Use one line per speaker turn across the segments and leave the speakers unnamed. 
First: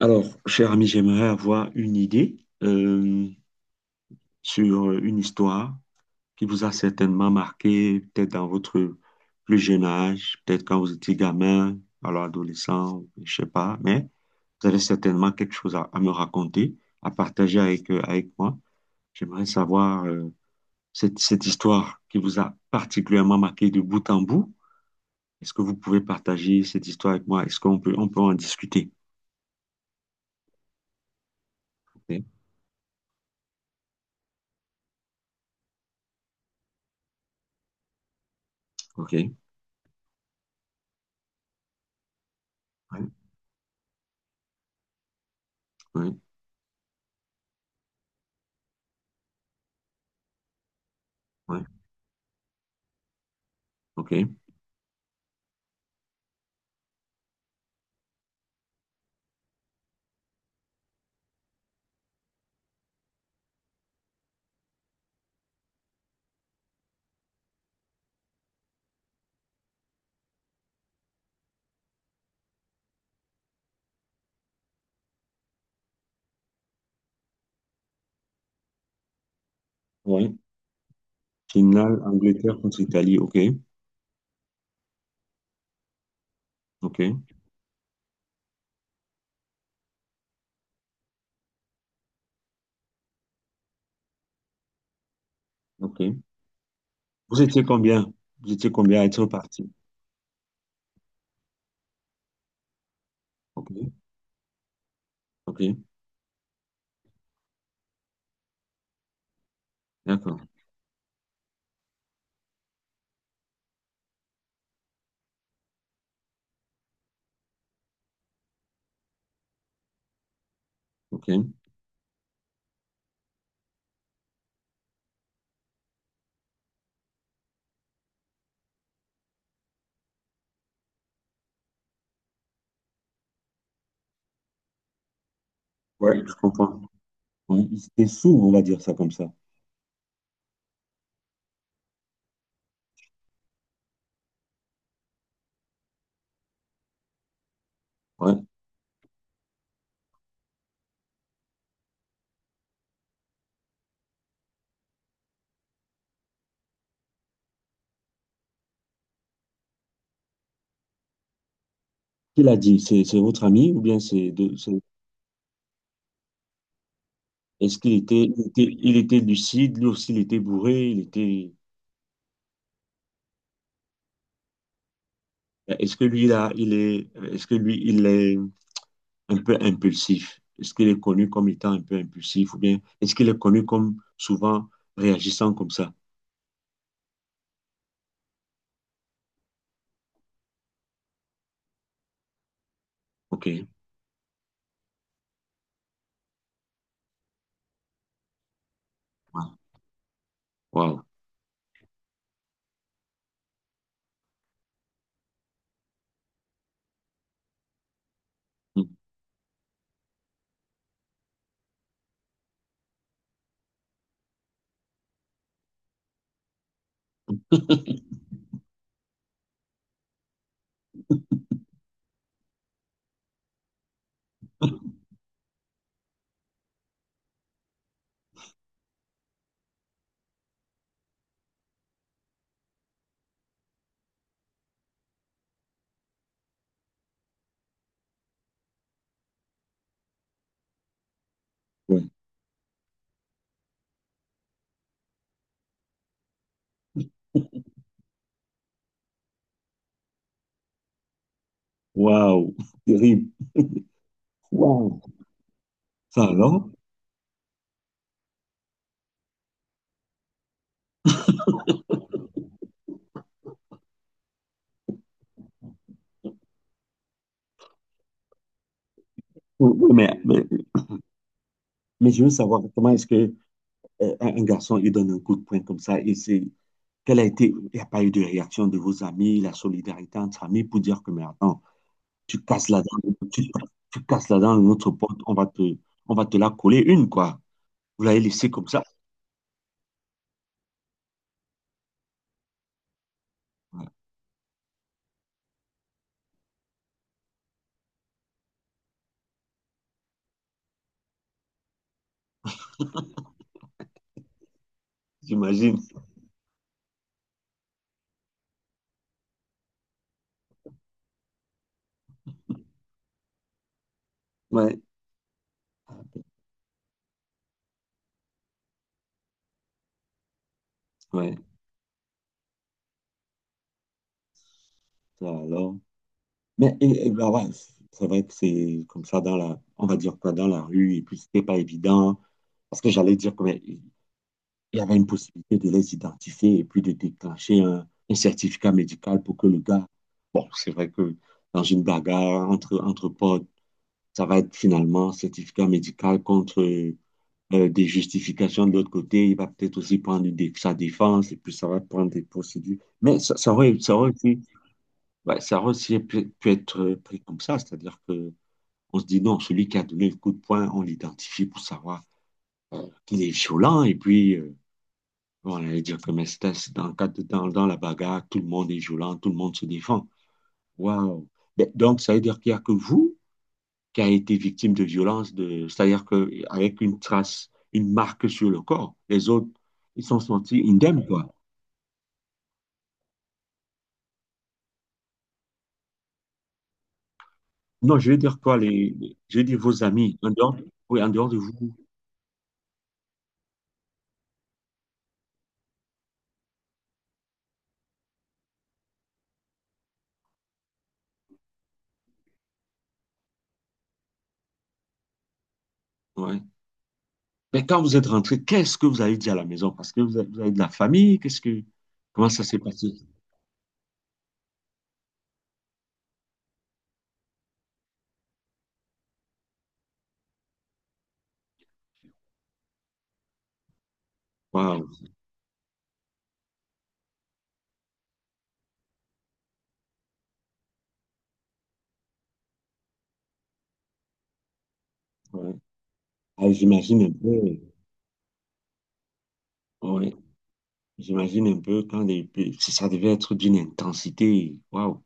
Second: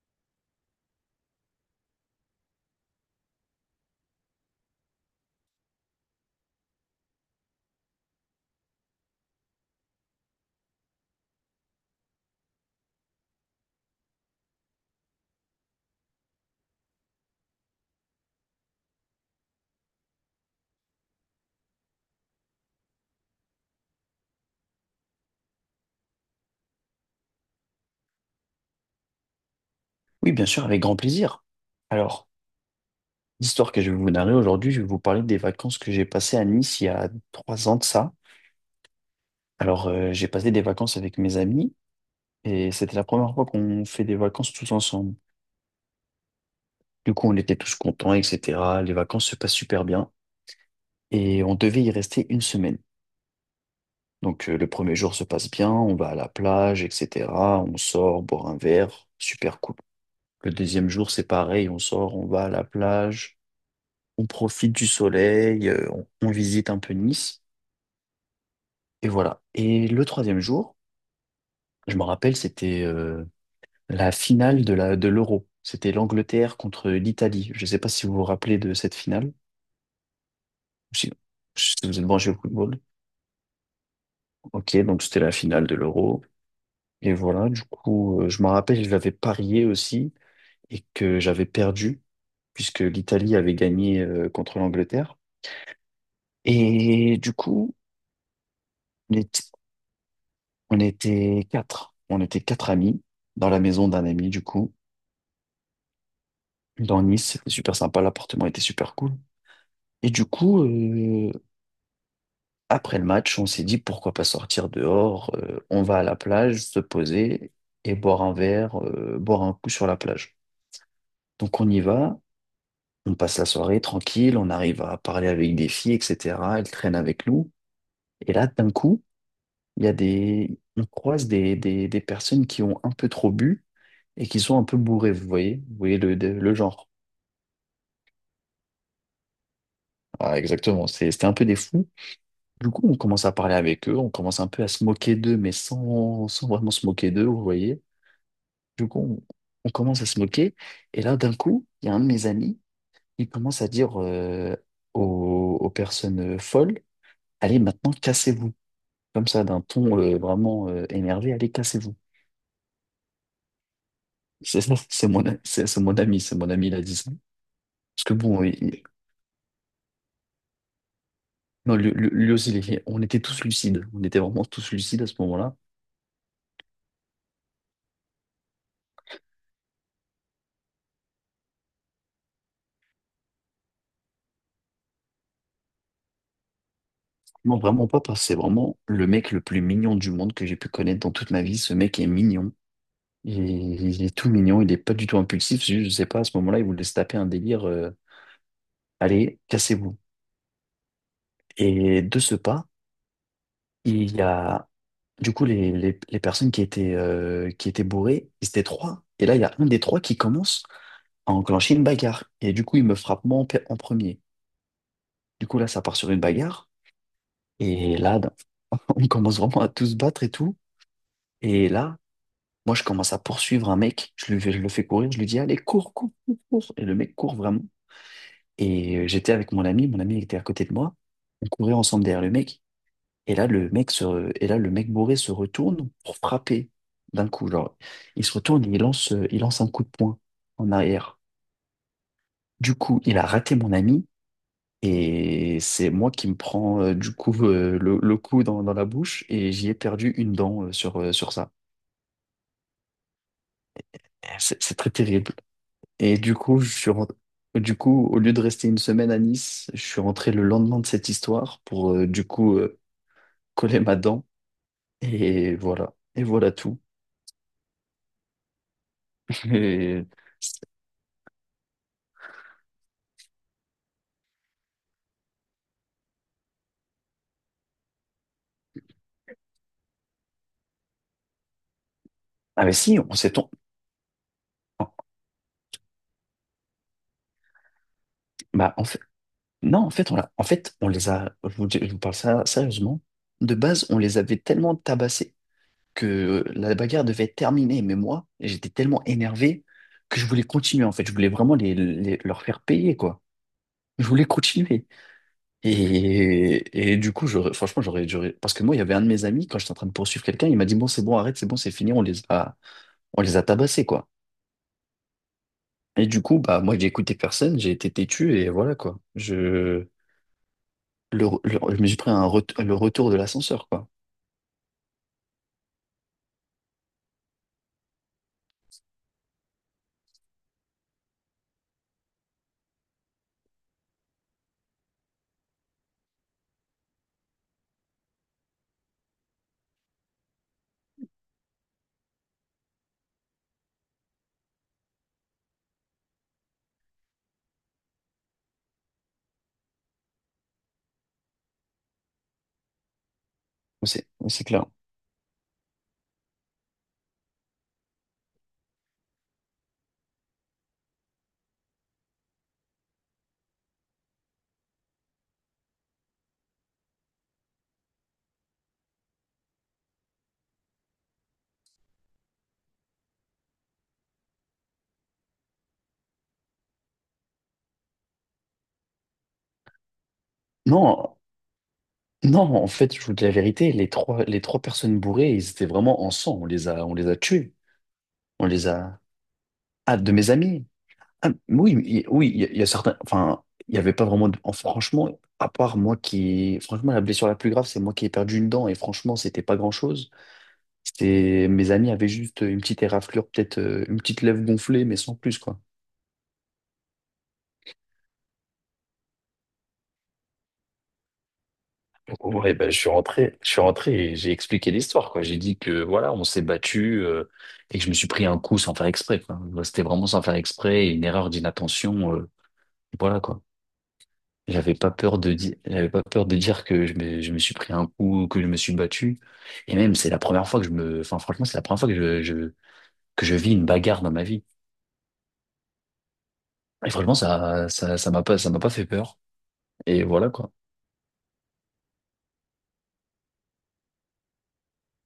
Alors, cher ami, j'aimerais avoir une idée euh, sur une histoire qui vous a certainement marqué, peut-être dans votre plus jeune âge, peut-être quand vous étiez gamin, alors adolescent, je sais pas, mais vous avez certainement quelque chose à me raconter, à partager avec, avec moi. J'aimerais savoir cette histoire qui vous a particulièrement marqué de bout en bout. Est-ce que vous pouvez partager cette histoire avec moi? Est-ce qu'on peut en discuter?
Oui, bien sûr, avec grand plaisir.
Ok,
Alors, l'histoire que je vais vous narrer aujourd'hui, je vais vous parler des vacances que j'ai passées à Nice il y a 3 ans de ça.
ok, ouais,
Alors, j'ai passé des vacances avec mes amis et c'était la première fois qu'on fait des vacances tous ensemble.
ouais,
Du coup, on était tous contents, etc. Les vacances se passent super bien et on
ouais,
devait y rester une semaine.
ok.
Donc, le premier jour se passe bien, on va à la plage, etc. On sort, boire un verre, super cool. Le deuxième jour, c'est pareil, on sort, on va à la plage. On profite du soleil, on visite un peu Nice, et voilà. Et le troisième jour, je me rappelle, c'était la finale de l'Euro. C'était l'Angleterre contre l'Italie. Je ne sais pas si vous vous rappelez de cette finale,
Oui.
si, si vous
Finale,
êtes branché au
Angleterre
football.
contre Italie. OK.
Ok, donc c'était la finale de l'Euro. Et
OK.
voilà, du coup, je me rappelle, je l'avais parié aussi, et que j'avais perdu, puisque l'Italie avait gagné contre l'Angleterre.
OK.
Et du
Vous étiez
coup,
combien? Vous étiez combien à être
les
parti?
on était quatre. On était quatre amis dans la
OK.
maison d'un ami, du coup,
OK.
dans Nice. C'était super sympa. L'appartement était super cool. Et du
D'accord.
coup, après le match, on s'est dit pourquoi pas sortir dehors. On va à la plage, se poser et boire un verre, boire un coup sur la plage.
OK.
Donc on y va. On passe la soirée tranquille. On arrive à parler avec des filles, etc. Elles traînent avec nous. Et là, d'un coup, il y a des, on croise des personnes qui ont un peu trop bu et qui sont un peu bourrés, vous voyez le,
Ouais,
de-
je
le
comprends.
genre.
Oui, il était sourd, on va dire ça comme ça.
Ah, exactement, c'était un peu des fous. Du coup, on commence à parler avec eux, on commence un peu à se moquer d'eux, mais sans vraiment se moquer d'eux, vous voyez.
Ouais.
Du coup, on commence à se moquer, et là, d'un coup, il y a un de mes amis, il commence à dire aux personnes folles, allez, maintenant, cassez-vous. Comme ça, d'un ton vraiment énervé, allez, cassez-vous.
Qui l'a dit? C'est votre ami ou bien c'est de
C'est ça,
c'est-
c'est mon ami, c'est mon ami, il a dit ça.
Est-ce qu'il
Parce que
était, il
bon,
était il était lucide, lui aussi il était bourré, il était
non, lui, lui aussi, on était tous lucides. On était vraiment tous lucides à ce moment-là.
est-ce que lui là, il est est-ce que lui il est un peu impulsif? Est-ce qu'il est connu comme étant un peu impulsif ou bien est-ce qu'il est connu comme souvent réagissant comme ça?
Non, vraiment pas, parce que c'est vraiment le mec le plus mignon du monde que j'ai pu connaître dans toute ma vie. Ce mec est mignon. Il
OK.
est, il est tout mignon, il n'est pas du tout impulsif. Je ne sais pas, à ce moment-là, il voulait se taper un délire. Allez, cassez-vous.
Waouh.
Et de ce pas, il y a du coup les personnes qui étaient bourrées, ils étaient trois. Et là, il y a un des trois qui commence à enclencher une bagarre. Et du coup, il me frappe moi en premier. Du coup, là, ça part sur une bagarre. Et là, on commence vraiment à tous se battre et tout. Et là, moi, je commence à poursuivre un mec. Je le fais courir. Je lui dis, allez, cours, cours, cours, cours. Et le mec court vraiment. Et j'étais avec mon ami. Mon ami il était à côté de moi. On courait ensemble derrière le mec. Et là, le mec bourré se retourne pour frapper d'un coup. Genre, il se retourne et il lance un coup de poing en arrière.
Ouais.
Du coup, il a raté mon ami. Et c'est moi qui me prends du coup le coup dans la bouche et j'y ai perdu une dent sur ça.
Waouh. Terrible.
C'est
Waouh.
très terrible. Et
Ça
du coup,
alors?
au lieu de rester une semaine à Nice, je suis rentré le lendemain de cette histoire pour du coup coller ma dent. Et voilà. Et voilà tout.
Oui, oui,
Et-
mais je veux savoir comment est-ce que un garçon il donne un coup de poing comme ça et c'est quelle a été, il n'y a pas eu de réaction de vos amis, la solidarité entre amis pour dire que mais attends, tu
Ah
casses
mais
la
si,
dent,
on s'est...
tu,
ton-
tu casses la dent de notre pote, on va te la coller une quoi. Vous l'avez laissé comme
Bah,
ça.
en fait. Non, en fait, en fait, on les a. Je vous parle ça sérieusement. De base,
Ouais,
on les avait tellement tabassés que la bagarre devait être terminée. Mais moi, j'étais tellement énervé que je voulais continuer, en fait. Je voulais vraiment leur faire payer, quoi. Je voulais continuer.
j'imagine.
Et du coup, parce que moi, il y avait un de mes amis, quand j'étais en train de poursuivre quelqu'un, il m'a dit, bon, c'est bon, arrête, c'est bon, c'est fini, on les a tabassés, quoi.
Ouais,
Et du coup, bah, moi, j'ai écouté personne, j'ai été têtu, et voilà, quoi.
ouais.
Je me suis pris le retour de l'ascenseur, quoi.
Ça alors. Mais et ben ouais, c- c'est vrai que c'est comme ça dans la, on va dire quoi, dans la rue, et puis c'était pas évident, parce que j'allais dire qu'il il y avait une possibilité de les identifier et puis de déclencher un certificat médical pour que le gars, bon, c'est vrai que dans une bagarre entre potes, ça va être finalement certificat médical contre des justifications de l'autre côté, il va peut-être aussi prendre une dé- sa défense, et puis ça va prendre des procédures. Mais ça, ça aurait, ça
C'est
aurait aussi,
c'est clair.
ouais, ça aurait aussi pu être pris comme ça, c'est-à-dire que on se dit non, celui qui a donné le coup de poing, on l'identifie pour savoir qu'il est violent. Et puis, bon, on allait dire que Mestas, dans la bagarre, tout le monde est violent, tout le monde se défend. Waouh! Donc, ça veut dire qu'il n'y a que vous qui a été victime de violence, de, c'est-à-dire qu'avec une trace, une marque sur le corps, les autres, ils sont sentis indemnes,
Non,
quoi.
Non, en fait, je vous dis la vérité, les trois personnes bourrées, ils étaient vraiment en sang. On les a tués.
Non, je veux dire
On
quoi,
les a.
les- je veux dire vos
Ah, de
amis, en
mes
dehors,
amis.
oui, en dehors
Ah,
de vous.
oui, oui, il y a certains. Enfin, il n'y avait pas vraiment. De. Franchement, à part moi qui. Franchement, la blessure la plus grave, c'est moi qui ai perdu une dent. Et franchement, c'était pas grand-chose. C'était. Mes amis avaient juste une petite éraflure, peut-être une petite lèvre gonflée, mais sans plus, quoi.
Ouais. Mais quand vous êtes rentré, qu'est-ce que vous avez dit à la maison? Parce que vous avez de la famille, qu'est-ce que, comment ça
Ouais,
s'est
ben,
passé?
je suis rentré et j'ai expliqué l'histoire, quoi. J'ai dit que voilà, on s'est battu et que je me suis pris un coup sans faire exprès, quoi. Moi, c'était vraiment sans faire exprès, et une erreur d'inattention, voilà, quoi.
Waouh,
J'avais pas peur de dire que je me suis pris un coup, que je me suis battu. Et même, c'est la première fois que je me, enfin, franchement, c'est la première fois que que je vis une bagarre dans ma vie.
ouais. Ah,
Et
j'imagine un
franchement,
peu,
ça m'a pas fait peur. Et
ouais.
voilà, quoi.
J'imagine un peu quand les, si ça devait être d'une intensité, waouh.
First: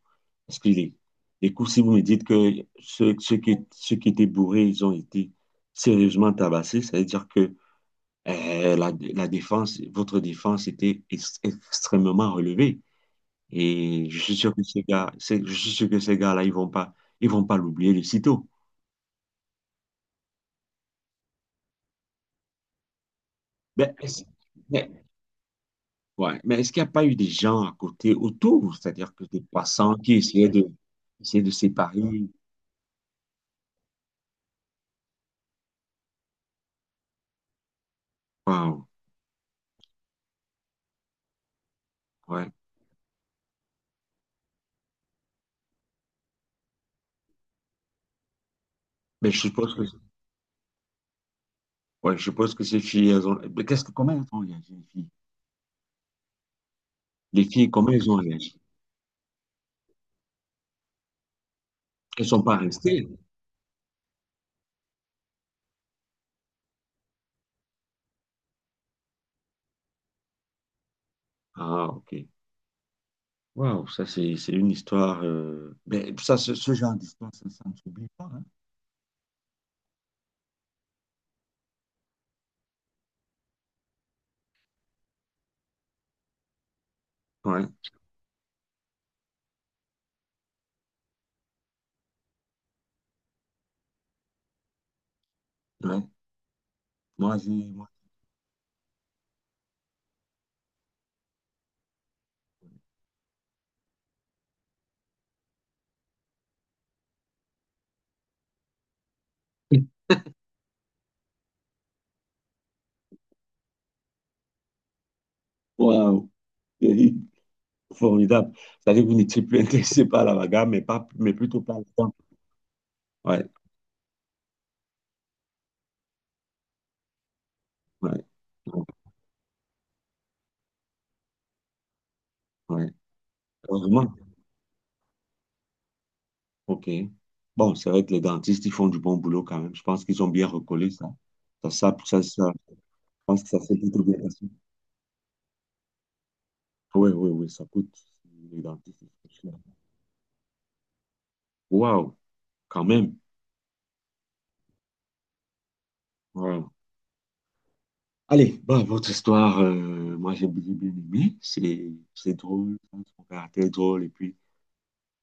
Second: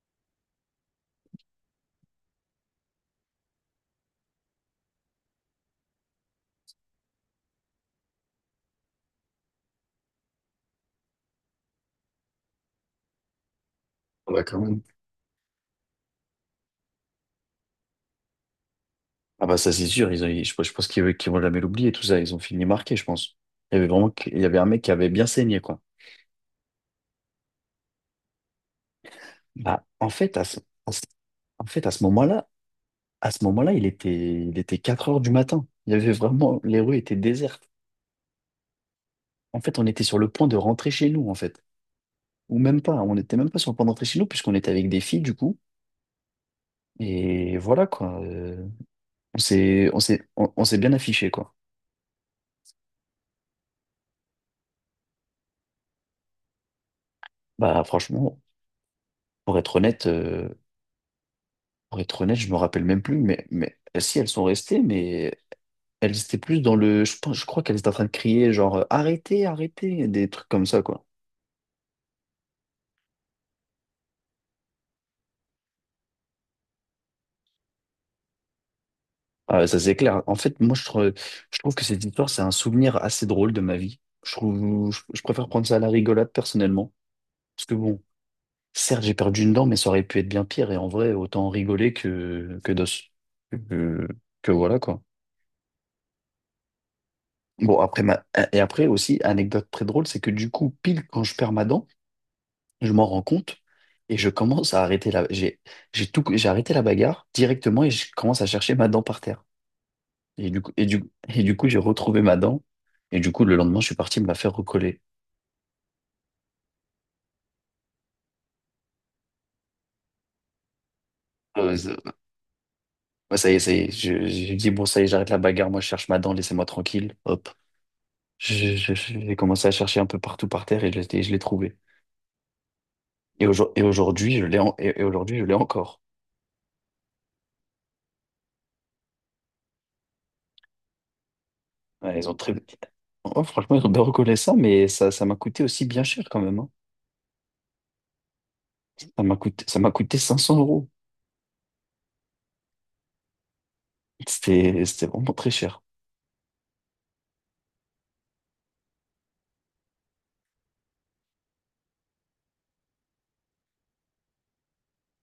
Parce que les coups, si vous me dites que ceux, ceux qui étaient bourrés, ils ont été sérieusement tabassés, ça veut dire que la, la défense, votre défense était ex- extrêmement relevée. Et je
Ah
suis
bah,
sûr
quand
que
même.
ces gars, c'est- je suis sûr que ces gars-là, ils vont pas l'oublier de sitôt.
Ah bah ça c'est sûr, je pense qu'ils vont jamais l'oublier tout ça, ils ont fini marqué, je pense. Il y avait
Mais
vraiment,
est-ce,
il y avait un mec
mais,
qui avait bien saigné quoi.
ouais, mais est-ce qu'il n'y a pas eu des gens à côté, autour, c'est-à-dire que des
Bah,
passants
en
qui
fait à ce-
essayaient de
en fait
séparer?
à ce moment-là, il était 4 heures du matin. Il y avait vraiment les rues étaient désertes.
Waouh,
En fait, on était sur le point de rentrer chez nous en fait,
ouais.
ou même pas, on n'était même pas sur le point de rentrer chez nous puisqu'on était avec des filles du coup. Et voilà quoi.
Mais je suppose que,
On s'est bien affiché quoi.
ouais, je suppose que ces filles, elles ont, mais qu'est-ce que, comment elles ont réagi, les filles? Les filles,
Bah
comment elles ont
franchement,
réagi?
pour être honnête. Pour être
Elles
honnête,
sont
je me
pas
rappelle même
restées.
plus, mais, si elles sont restées, mais elles étaient plus dans le. Je pense, je crois qu'elles étaient en train de crier, genre arrêtez, arrêtez, des trucs comme ça, quoi.
Ah, ok. Waouh, ça, c'est une histoire, mais ça, ce genre d'histoire, ça ne s'oublie pas, hein?
Ah, ouais, ça c'est clair. En fait, moi, je trouve que cette histoire, c'est un souvenir assez drôle de ma vie. Je préfère prendre ça à la rigolade personnellement. Parce
Ouais,
que bon, certes, j'ai perdu une dent, mais ça aurait pu être bien pire. Et en vrai, autant rigoler que d'os. Que que voilà, quoi.
ouais. Moi, j'ai,
Bon,
moi,
après, ma. Et après aussi, anecdote très drôle, c'est que du coup, pile quand je perds ma dent, je m'en rends compte et je commence à arrêter la. J'ai arrêté la bagarre directement et je commence à chercher ma dent par terre. Et du coup, j'ai retrouvé ma dent. Et du coup, le lendemain, je suis parti me la faire recoller.
Waouh, Eric, formidable. C'est-à-dire que vous n'étiez plus intéressé par la bagarre, mais, pas, mais plutôt par la
Ça
dent.
ouais,
Ouais,
ça y est. J'ai dit, bon, ça y est, j'arrête la bagarre. Moi, je cherche ma dent, laissez-moi tranquille. Hop.
ouais, ouais.
J'ai commencé à chercher un peu partout par terre et je l'ai trouvé.
Ouais. Heureusement.
Et aujourd'hui, je l'ai encore.
OK. Bon, c'est vrai que les dentistes, ils font du bon boulot quand même. Je pense qu'ils ont bien recollé ça. Ça, ça,
Ouais,
ça,
ils ont
ça-
très.
je pense
Oh,
que ça
franchement,
s'est
ils ont bien
plutôt bien
recollé
passé.
ça, mais ça m'a coûté aussi bien cher quand même. Hein.
Oui, oui, oui, ça coûte. Les dentistes, ils sont chers.
Ça m'a coûté 500 euros.
Waouh, quand même.
C'était vraiment très cher.
Waouh. Allez, bah, votre histoire, moi j'ai bien aimé. C'est drôle, hein, son caractère est drôle et puis.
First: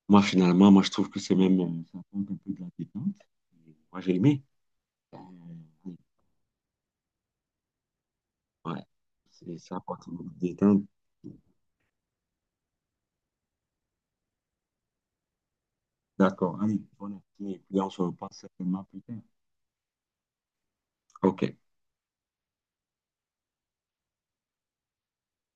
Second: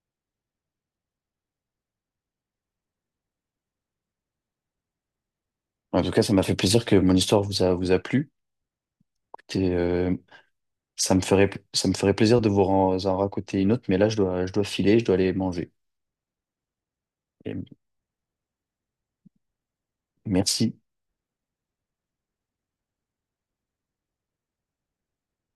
Moi, finalement, moi, je trouve que c'est même, ça apporte un peu de la détente. Et moi, j'ai aimé. Euh,
En tout cas, ça m'a fait plaisir que mon histoire vous a plu.
ouais, c'est,
Écoutez,
ça apporte une détente.
ça me ferait plaisir de vous en, en raconter une autre, mais là, je dois filer, je dois aller manger.
D'accord. Allez, bonne appétit.
Et
Et puis, on se repasse certainement plus tard.
merci.
OK.